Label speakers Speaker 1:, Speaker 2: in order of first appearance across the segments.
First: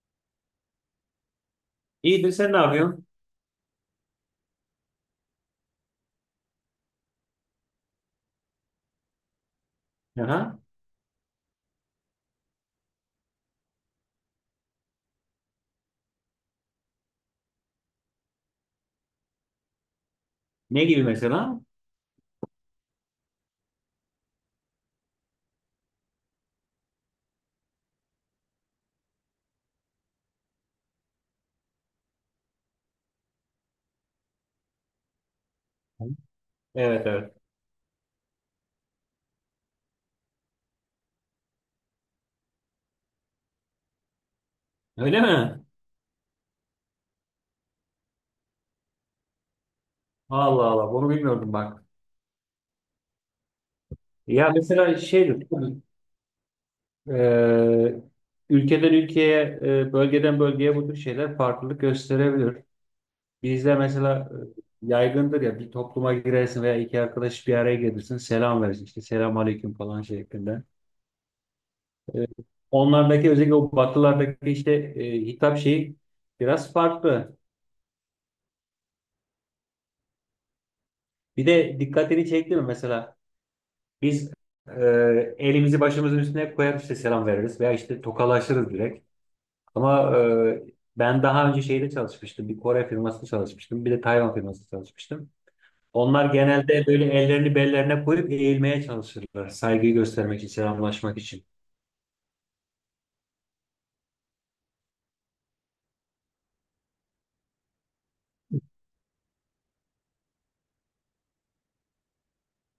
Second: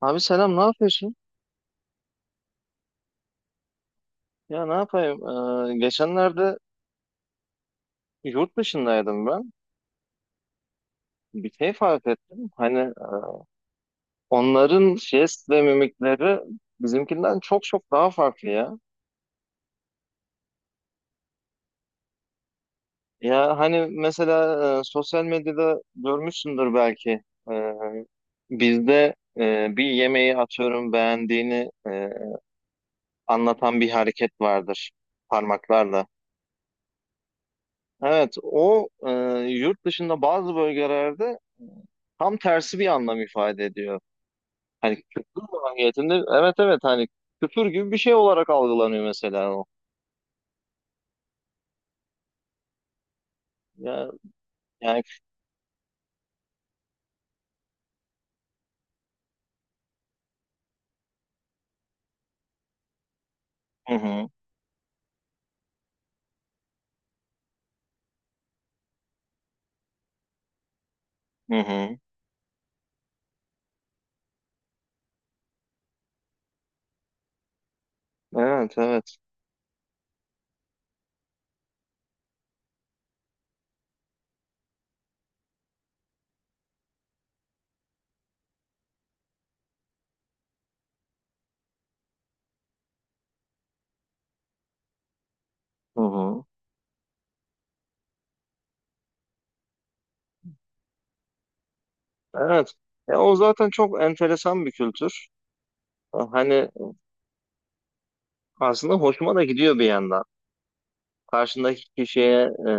Speaker 1: Abi selam, ne yapıyorsun?
Speaker 2: İyidir, sen ne yapıyorsun?
Speaker 1: Ya ne yapayım? Geçenlerde yurt dışındaydım ben.
Speaker 2: Aha.
Speaker 1: Bir şey fark ettim. Hani onların jest ve mimikleri bizimkinden çok çok daha farklı ya.
Speaker 2: Ne gibi mesela?
Speaker 1: Ya hani mesela sosyal medyada görmüşsündür belki. Ee, Bizde bir yemeği, atıyorum, beğendiğini anlatan bir hareket vardır, parmaklarla.
Speaker 2: Evet, evet.
Speaker 1: Evet, o yurt dışında bazı bölgelerde tam tersi bir anlam ifade ediyor. Hani
Speaker 2: Öyle
Speaker 1: küfür
Speaker 2: mi?
Speaker 1: mahiyetinde, evet evet, hani küfür gibi bir şey olarak algılanıyor mesela o.
Speaker 2: Allah Allah, bunu bilmiyordum bak.
Speaker 1: Ya,
Speaker 2: Ya mesela
Speaker 1: yani,
Speaker 2: şeydir e, ülkeden ülkeye, bölgeden bölgeye bu tür şeyler farklılık gösterebilir. Bizde
Speaker 1: hı hı,
Speaker 2: mesela yaygındır ya, bir topluma girersin veya iki arkadaş bir araya gelirsin, selam verirsin işte selam aleyküm falan şeklinde.
Speaker 1: hı hı.
Speaker 2: E, Onlardaki, özellikle o batılardaki işte hitap şeyi biraz farklı.
Speaker 1: Evet evet.
Speaker 2: Bir de dikkatini çekti mi mesela? Biz elimizi başımızın üstüne koyar işte selam veririz veya işte tokalaşırız direkt. Ama ben daha önce şeyde çalışmıştım. Bir Kore firmasında çalışmıştım. Bir de Tayvan firmasında çalışmıştım.
Speaker 1: Hı
Speaker 2: Onlar
Speaker 1: hı.
Speaker 2: genelde böyle ellerini bellerine koyup eğilmeye çalışırlar. Saygıyı göstermek için, selamlaşmak için.
Speaker 1: Evet. Ya, o zaten çok enteresan bir kültür. Hani aslında hoşuma da gidiyor bir yandan. Karşındaki kişiye,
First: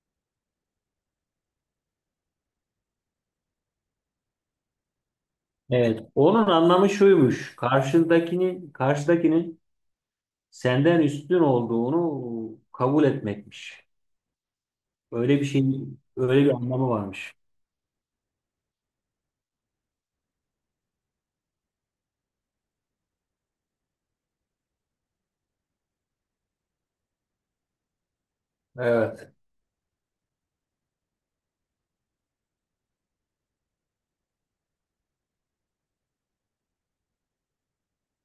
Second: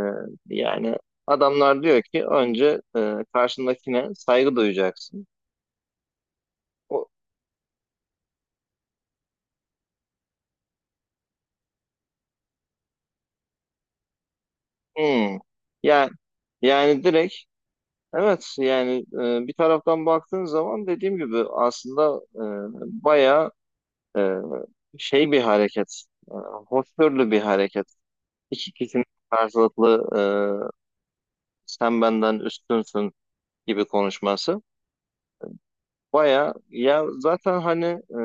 Speaker 1: yani adamlar diyor ki, önce karşındakine saygı duyacaksın.
Speaker 2: Evet. Onun anlamı
Speaker 1: O,
Speaker 2: şuymuş: karşındakinin, karşıdakinin senden üstün olduğunu kabul etmekmiş.
Speaker 1: hı.
Speaker 2: Öyle bir şeyin,
Speaker 1: Yani,
Speaker 2: öyle bir anlamı
Speaker 1: yani direkt
Speaker 2: varmış.
Speaker 1: Evet, yani bir taraftan baktığın zaman, dediğim gibi, aslında bayağı e, şey bir hareket, e, hoşgörülü bir hareket. İki kişinin
Speaker 2: Evet.
Speaker 1: karşılıklı, sen benden üstünsün gibi konuşması. Bayağı ya, zaten hani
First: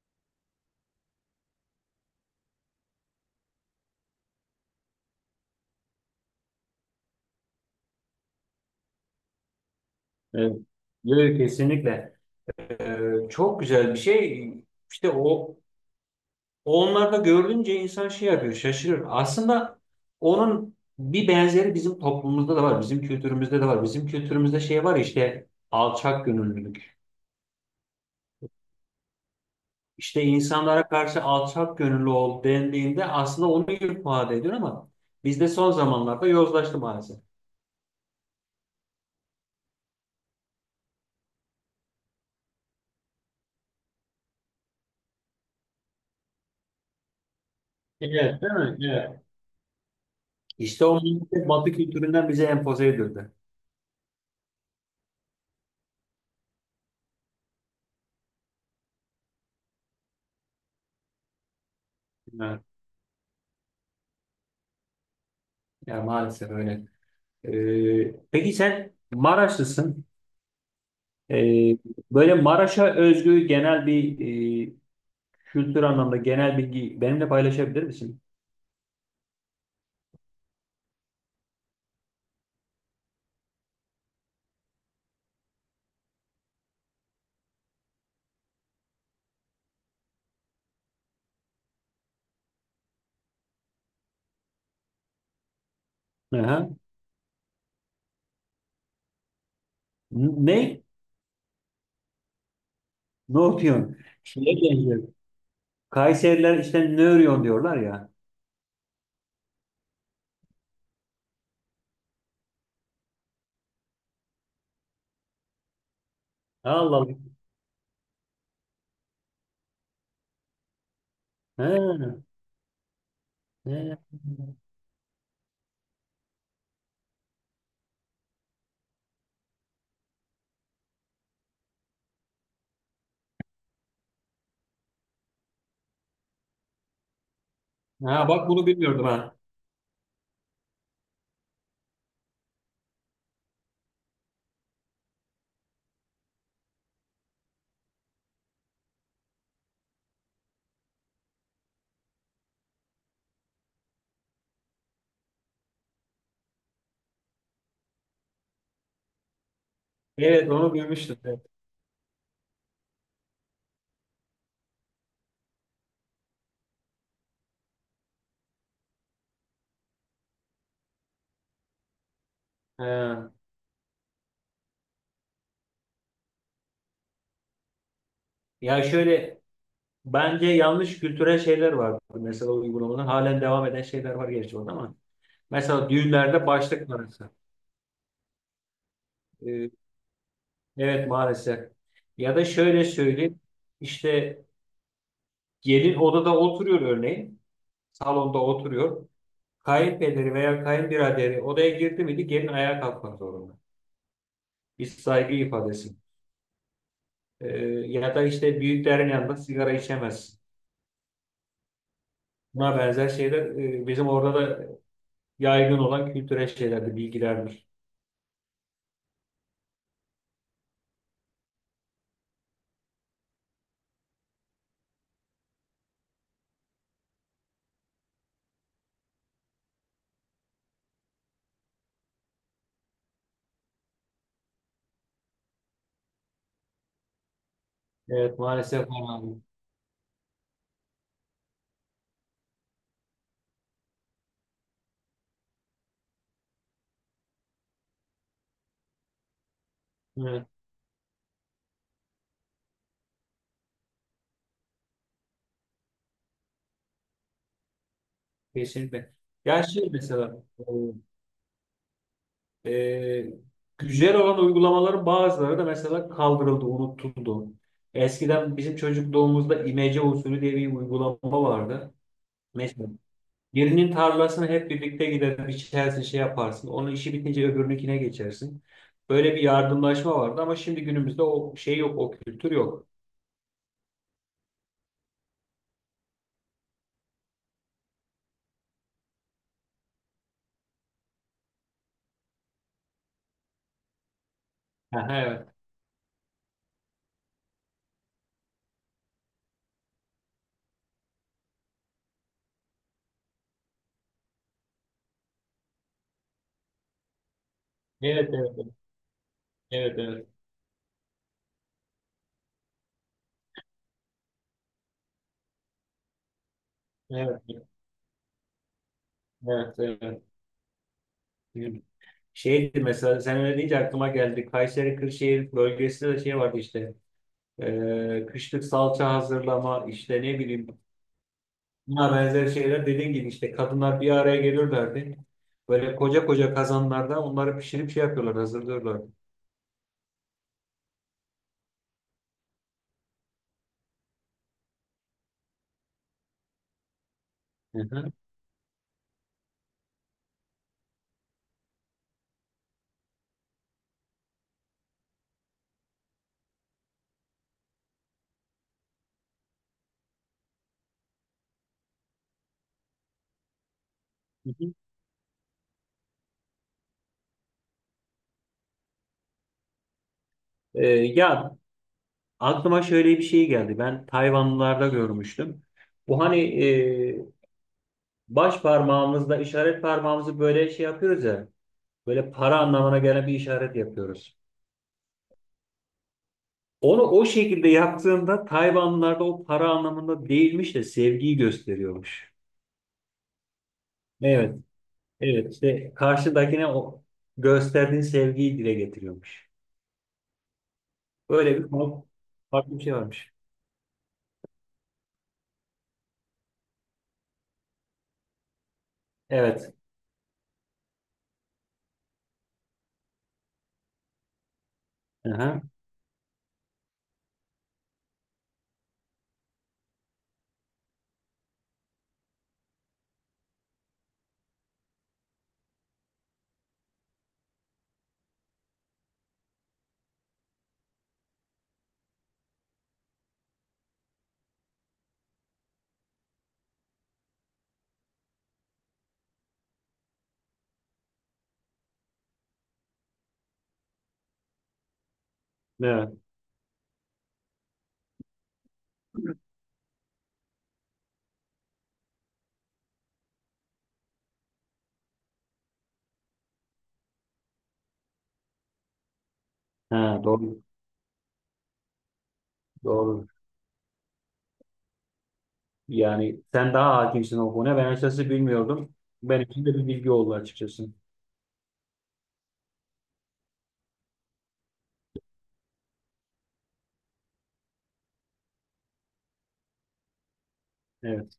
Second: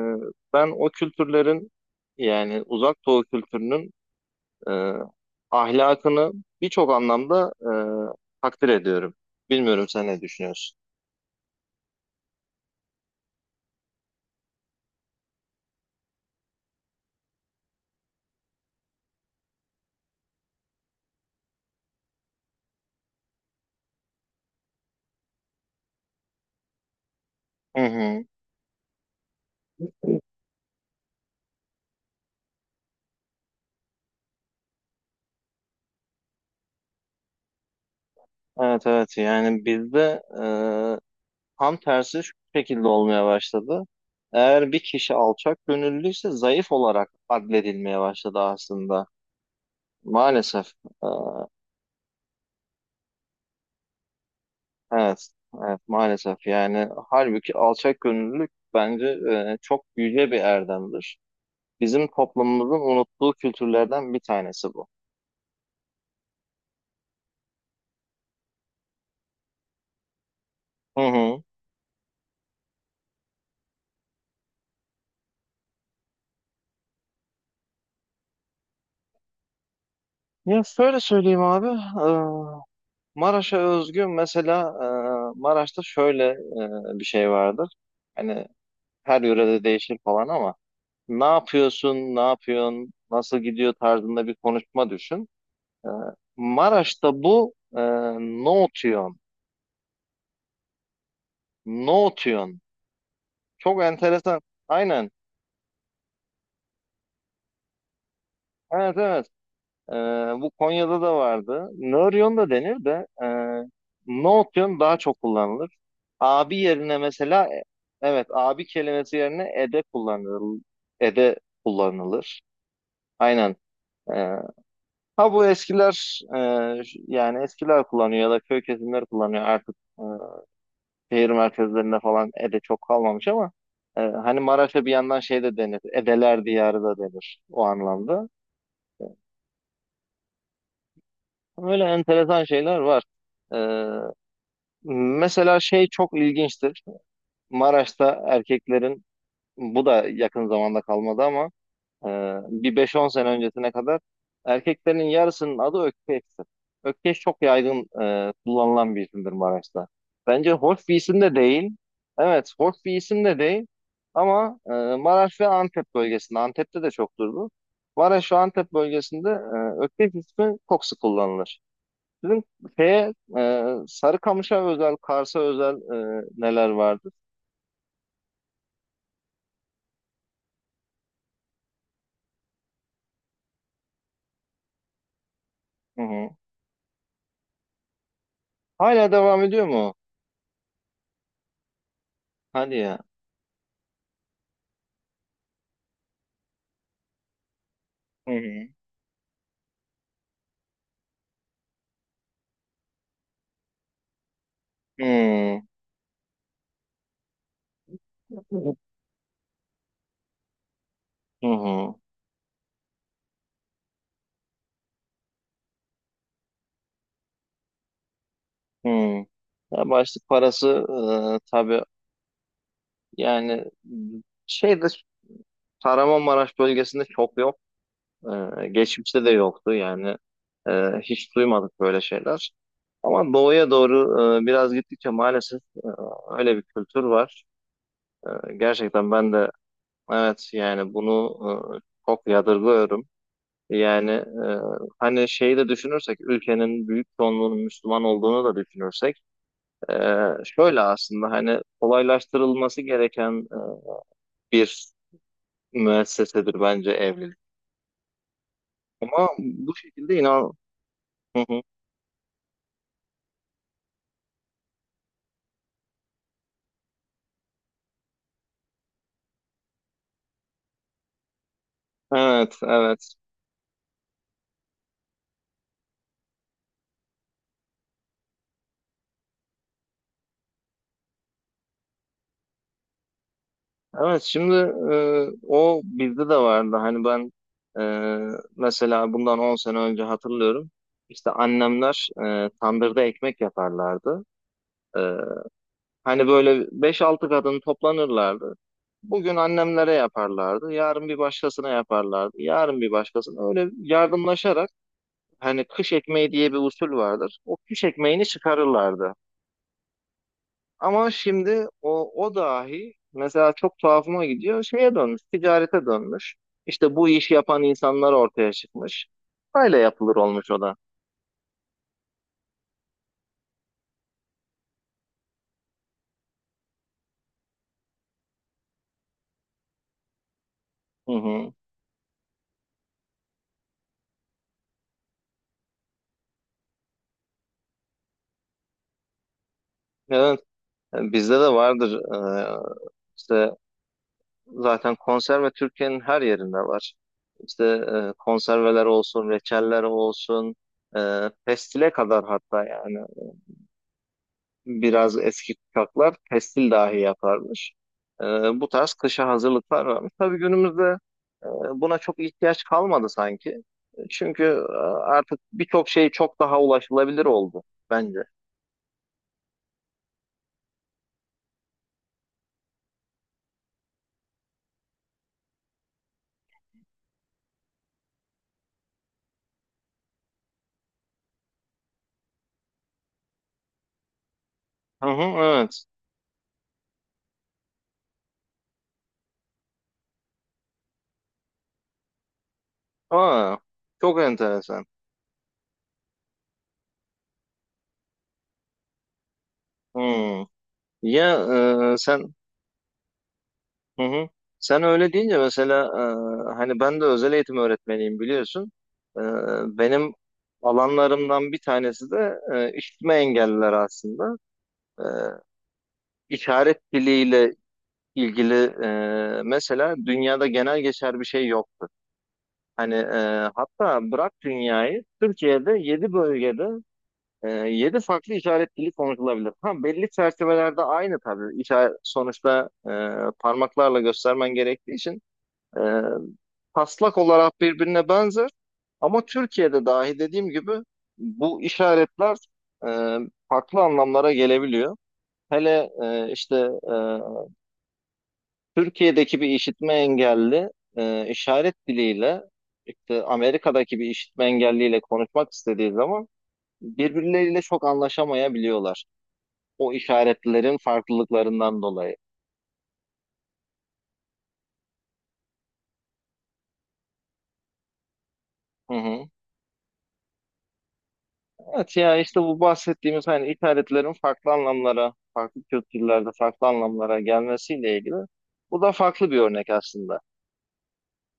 Speaker 1: ben o kültürlerin, yani Uzak Doğu kültürünün, e, ahlakını birçok anlamda takdir ediyorum. Bilmiyorum, sen ne
Speaker 2: Evet.
Speaker 1: düşünüyorsun?
Speaker 2: Yok, kesinlikle. Çok güzel bir şey. İşte o, onlarda görünce insan şey yapıyor, şaşırır. Aslında onun bir benzeri bizim toplumumuzda da var, bizim kültürümüzde de var. Bizim kültürümüzde şey var işte, alçak gönüllülük.
Speaker 1: Hı hı.
Speaker 2: İşte insanlara karşı alçak gönüllü ol dendiğinde aslında onu ifade ediyor, ama bizde son zamanlarda yozlaştı maalesef.
Speaker 1: Evet evet, yani bizde tam tersi şu şekilde olmaya başladı. Eğer bir kişi alçak gönüllüyse, zayıf olarak adledilmeye başladı
Speaker 2: Evet, değil mi?
Speaker 1: aslında.
Speaker 2: Evet.
Speaker 1: Maalesef.
Speaker 2: İşte o
Speaker 1: E,
Speaker 2: maalesef Batı kültüründen bize empoze edildi.
Speaker 1: evet, evet maalesef, yani halbuki alçak gönüllülük bence çok yüce bir erdemdir. Bizim
Speaker 2: Evet.
Speaker 1: toplumumuzun unuttuğu kültürlerden bir tanesi bu.
Speaker 2: Yani maalesef öyle. Peki sen Maraşlısın.
Speaker 1: Hı hı.
Speaker 2: Ee, Böyle Maraş'a özgü genel bir e, kültür anlamda genel bilgi benimle paylaşabilir misin?
Speaker 1: Ya şöyle söyleyeyim abi. Maraş'a özgü mesela, Maraş'ta şöyle bir şey vardır. Hani her yörede değişir falan ama, ne yapıyorsun, ne yapıyorsun, nasıl gidiyor tarzında bir konuşma düşün. E,
Speaker 2: Aha.
Speaker 1: Maraş'ta bu ne otuyon,
Speaker 2: N- Ne?
Speaker 1: ne otuyon.
Speaker 2: Ne
Speaker 1: Çok
Speaker 2: okuyorsun?
Speaker 1: enteresan.
Speaker 2: Şeye benziyor.
Speaker 1: Aynen.
Speaker 2: Kayseriler işte ne örüyorsun diyorlar ya.
Speaker 1: Evet evet. Ee, Bu Konya'da da vardı. Nöryon da denir de, Nootyon daha çok kullanılır. Abi yerine
Speaker 2: Allah Allah.
Speaker 1: mesela evet, abi kelimesi yerine ede kullanılır. Ede
Speaker 2: Ha,
Speaker 1: kullanılır. Aynen.
Speaker 2: ha.
Speaker 1: Ee, ha, bu eskiler, yani eskiler kullanıyor ya da köy kesimleri kullanıyor artık. Şehir merkezlerinde falan ede çok kalmamış ama hani Maraş'a bir yandan şey de denir, Edeler diyarı da denir o
Speaker 2: Ha,
Speaker 1: anlamda.
Speaker 2: bak bunu bilmiyordum ha.
Speaker 1: Böyle enteresan şeyler var. Ee, Mesela şey çok ilginçtir. Maraş'ta erkeklerin, bu da yakın zamanda kalmadı ama, e, bir 5-10 sene öncesine kadar erkeklerin yarısının adı Ökkeş'tir. Ökkeş çok yaygın kullanılan bir isimdir Maraş'ta.
Speaker 2: Evet,
Speaker 1: Bence
Speaker 2: onu
Speaker 1: hoş bir
Speaker 2: duymuştum.
Speaker 1: isim de
Speaker 2: Evet.
Speaker 1: değil. Evet, hoş bir isim de değil. Ama Maraş ve Antep bölgesinde, Antep'te de çoktur bu. Maraş ve Antep bölgesinde Ökkeş ismi çok sık kullanılır. Sizin şeye,
Speaker 2: Ha.
Speaker 1: Sarıkamış'a özel, Kars'a özel, neler vardı?
Speaker 2: Ya şöyle, bence yanlış kültürel şeyler var. Mesela uygulamadan halen devam eden şeyler var gerçi orada ama. Mesela
Speaker 1: Hı hı.
Speaker 2: düğünlerde başlık parası.
Speaker 1: Hala devam ediyor mu?
Speaker 2: Evet maalesef. Ya da
Speaker 1: Hadi
Speaker 2: şöyle
Speaker 1: ya.
Speaker 2: söyleyeyim. İşte gelin odada oturuyor örneğin.
Speaker 1: Hı
Speaker 2: Salonda
Speaker 1: hı.
Speaker 2: oturuyor. Kayınpederi veya kayınbiraderi odaya girdi miydi gelin ayağa kalkmak zorunda. Bir
Speaker 1: Hı
Speaker 2: saygı
Speaker 1: hı.
Speaker 2: ifadesi. Ee, Ya da işte büyüklerin yanında sigara içemez.
Speaker 1: Hı hı.
Speaker 2: Buna benzer şeyler bizim orada da yaygın olan kültürel şeylerdir, bilgilerdir.
Speaker 1: Ya başlık parası, tabii, yani şeyde, Kahramanmaraş bölgesinde çok yok. Geçmişte de yoktu yani. E, Hiç duymadık böyle şeyler. Ama doğuya doğru biraz gittikçe, maalesef, öyle bir kültür var.
Speaker 2: Evet
Speaker 1: E,
Speaker 2: maalesef
Speaker 1: gerçekten
Speaker 2: var abi.
Speaker 1: ben de Evet, yani bunu çok yadırgıyorum. Yani hani şeyi de düşünürsek, ülkenin büyük çoğunluğunun Müslüman olduğunu da düşünürsek, e,
Speaker 2: Evet,
Speaker 1: şöyle aslında, hani, kolaylaştırılması gereken bir müessesedir bence evlilik.
Speaker 2: kesinlikle.
Speaker 1: Ama
Speaker 2: Ya
Speaker 1: bu
Speaker 2: şey
Speaker 1: şekilde
Speaker 2: mesela
Speaker 1: inan. Hı hı.
Speaker 2: E, güzel olan uygulamaların bazıları da mesela kaldırıldı, unutuldu. Eskiden bizim çocukluğumuzda imece usulü diye bir uygulama vardı.
Speaker 1: Evet
Speaker 2: Mesela
Speaker 1: evet.
Speaker 2: birinin tarlasını hep birlikte gider, biçersin, şey yaparsın. Onun işi bitince öbürününkine geçersin. Böyle bir yardımlaşma vardı, ama şimdi günümüzde o şey yok, o kültür yok.
Speaker 1: Evet, şimdi o bizde de vardı. Hani ben, mesela, bundan 10 sene önce hatırlıyorum. İşte annemler tandırda ekmek yaparlardı. E,
Speaker 2: Aha, evet.
Speaker 1: Hani böyle beş altı kadın toplanırlardı. Bugün annemlere yaparlardı, yarın bir başkasına yaparlardı, yarın bir başkasına. Öyle yardımlaşarak, hani, kış ekmeği diye bir usul vardır. O kış ekmeğini
Speaker 2: Evet, evet,
Speaker 1: çıkarırlardı.
Speaker 2: evet, evet,
Speaker 1: Ama şimdi o dahi mesela çok tuhafıma gidiyor. Şeye dönmüş, ticarete dönmüş. İşte bu iş
Speaker 2: evet,
Speaker 1: yapan insanlar ortaya çıkmış. Böyle
Speaker 2: evet,
Speaker 1: yapılır
Speaker 2: evet.
Speaker 1: olmuş o da.
Speaker 2: Evet. Şeydi mesela, sen öyle deyince aklıma geldi. Kayseri Kırşehir bölgesinde de şey vardı işte. Kışlık salça hazırlama, işte ne bileyim,
Speaker 1: Hı hı.
Speaker 2: buna benzer şeyler, dediğin gibi işte kadınlar bir araya gelirlerdi. Böyle koca koca kazanlarda onları pişirip şey yapıyorlar, hazırlıyorlardı.
Speaker 1: Evet, bizde de vardır. İşte zaten konserve Türkiye'nin her yerinde var. İşte
Speaker 2: Hı hı.
Speaker 1: konserveler olsun, reçeller olsun, pestile kadar hatta. Yani biraz eski kuşaklar pestil dahi yaparmış. E, Bu tarz kışa hazırlıklar varmış. Tabii günümüzde e, buna çok ihtiyaç kalmadı sanki. Çünkü
Speaker 2: Hı hı.
Speaker 1: artık birçok şey çok daha ulaşılabilir oldu bence.
Speaker 2: Ya, aklıma şöyle bir şey geldi. Ben Tayvanlılarda görmüştüm. Bu hani baş parmağımızla işaret parmağımızı böyle şey yapıyoruz ya. Böyle para anlamına gelen bir işaret yapıyoruz.
Speaker 1: Hı hı, evet.
Speaker 2: Onu o şekilde yaptığında Tayvanlılarda o para anlamında değilmiş de sevgiyi gösteriyormuş.
Speaker 1: Aa, çok
Speaker 2: Evet,
Speaker 1: enteresan.
Speaker 2: evet, işte karşıdakine o gösterdiğin sevgiyi dile getiriyormuş.
Speaker 1: Hmm. Ya
Speaker 2: Böyle bir
Speaker 1: e,
Speaker 2: konu-
Speaker 1: sen
Speaker 2: farklı bir şey varmış.
Speaker 1: Hı hı. Sen öyle deyince mesela, hani ben de özel eğitim öğretmeniyim, biliyorsun. E,
Speaker 2: Evet.
Speaker 1: Benim alanlarımdan bir tanesi de işitme engelliler aslında. E,
Speaker 2: Aha,
Speaker 1: işaret diliyle ilgili, mesela dünyada genel geçer bir şey yoktu. Hani hatta bırak dünyayı, Türkiye'de 7 bölgede 7 farklı işaret dili konuşulabilir. Ha, belli çerçevelerde aynı tabii. İşaret, sonuçta, parmaklarla göstermen gerektiği için, E, taslak olarak birbirine benzer, ama Türkiye'de dahi, dediğim gibi, bu işaretler e, farklı anlamlara gelebiliyor. Hele
Speaker 2: evet.
Speaker 1: işte, e, Türkiye'deki bir işitme engelli, işaret diliyle, işte, Amerika'daki bir işitme engelliyle konuşmak istediği zaman, birbirleriyle çok anlaşamayabiliyorlar. O
Speaker 2: Ha, doğru.
Speaker 1: işaretlerin farklılıklarından dolayı.
Speaker 2: Doğru. Yani sen daha hakimsin o konuya. Ben açıkçası
Speaker 1: Hı
Speaker 2: bilmiyordum.
Speaker 1: hı.
Speaker 2: Benim için de bir bilgi oldu açıkçası.
Speaker 1: Evet ya, işte bu bahsettiğimiz, hani, ithalatlerin farklı anlamlara, farklı kültürlerde farklı anlamlara gelmesiyle ilgili, bu da farklı bir örnek aslında.
Speaker 2: Evet.